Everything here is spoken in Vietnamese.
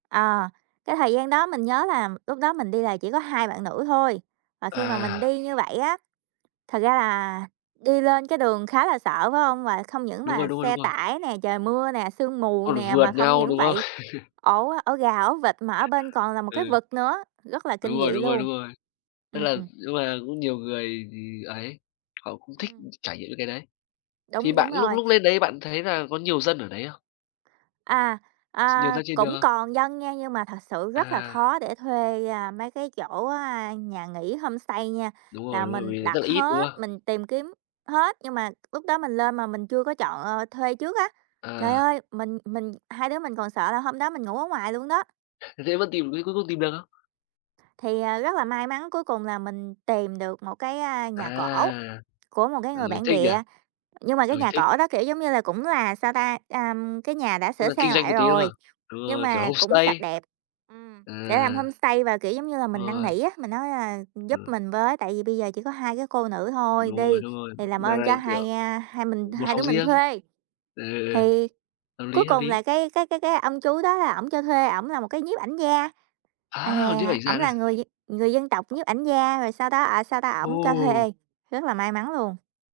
Ờ, cái thời gian đó mình nhớ là lúc đó mình đi là chỉ có 2 bạn nữ thôi. Mà khi mà mình À. đi như vậy á thật ra là đi lên cái đường khá là sợ, phải hông? Và không những Đúng rồi, mà đúng rồi, đúng xe rồi. tải nè, trời mưa nè, sương mù Còn nè, vượt mà không nhau, những đúng không? vậy ổ ổ gà, ổ vịt mà ở bên còn là một cái Ừ. vực nữa, rất là Đúng kinh dị rồi, đúng rồi, luôn. đúng rồi. Tức là Ừm. nhưng mà cũng nhiều người ấy, họ cũng thích Ừm. trải nghiệm những cái đấy. Thì Đúng, đúng bạn lúc rồi. lúc lên đấy bạn thấy là có nhiều dân ở đấy không? À, Nhiều à, dân trên đường cũng không? còn dân nha, nhưng mà thật sự rất là À. khó để thuê, à, mấy cái chỗ, a, nhà nghỉ homestay nha, Đúng là rồi, đúng rồi, mình vì rất đặt là ít, đúng hết, không? mình tìm kiếm hết, nhưng mà lúc đó mình lên mà mình chưa có chọn, ờ, thuê trước á. Trời À. ơi, mình mình hai đứa mình còn sợ là hôm đó mình ngủ ở ngoài luôn đó. Th thế vẫn tìm, thế cuối cùng tìm được không? Thì, à, rất là may mắn cuối cùng là mình tìm được một cái, a, nhà cổ À! của một cái Ừ, người bản thích nhỉ. địa. Nhưng mà cái Ừ, nhà thích. cổ đó, kiểu, giống như là, cũng là, sao ta, ờm, cái nhà đã Cũng sửa là kinh sang doanh một lại tí luôn à? rồi, Đúng nhưng rồi, kiểu mà cũng sạch homestay. đẹp. Ừm, để làm À. homestay và, kiểu, giống như là, Đúng mình năn rồi. nỉ á, mình nói, à, giúp Ừm. mình với, tại vì bây giờ chỉ có 2 cái cô nữ thôi Đúng rồi, đi đúng rồi, thì làm ơn mà, cho kiểu, hai, a, hai mình 1 hai đứa phòng mình riêng. thuê, Ừ, ừ, ừ. thì Hợp cuối lý, hợp cùng lý. là cái cái cái cái ông chú đó là ổng cho thuê, ổng là một cái nhiếp ảnh gia. Á, nhiếp À, ảnh ổng là gia! người d người dân tộc nhiếp ảnh gia rồi sau đó, à, sao ta, ổng cho Ồ. thuê, rất là may mắn luôn.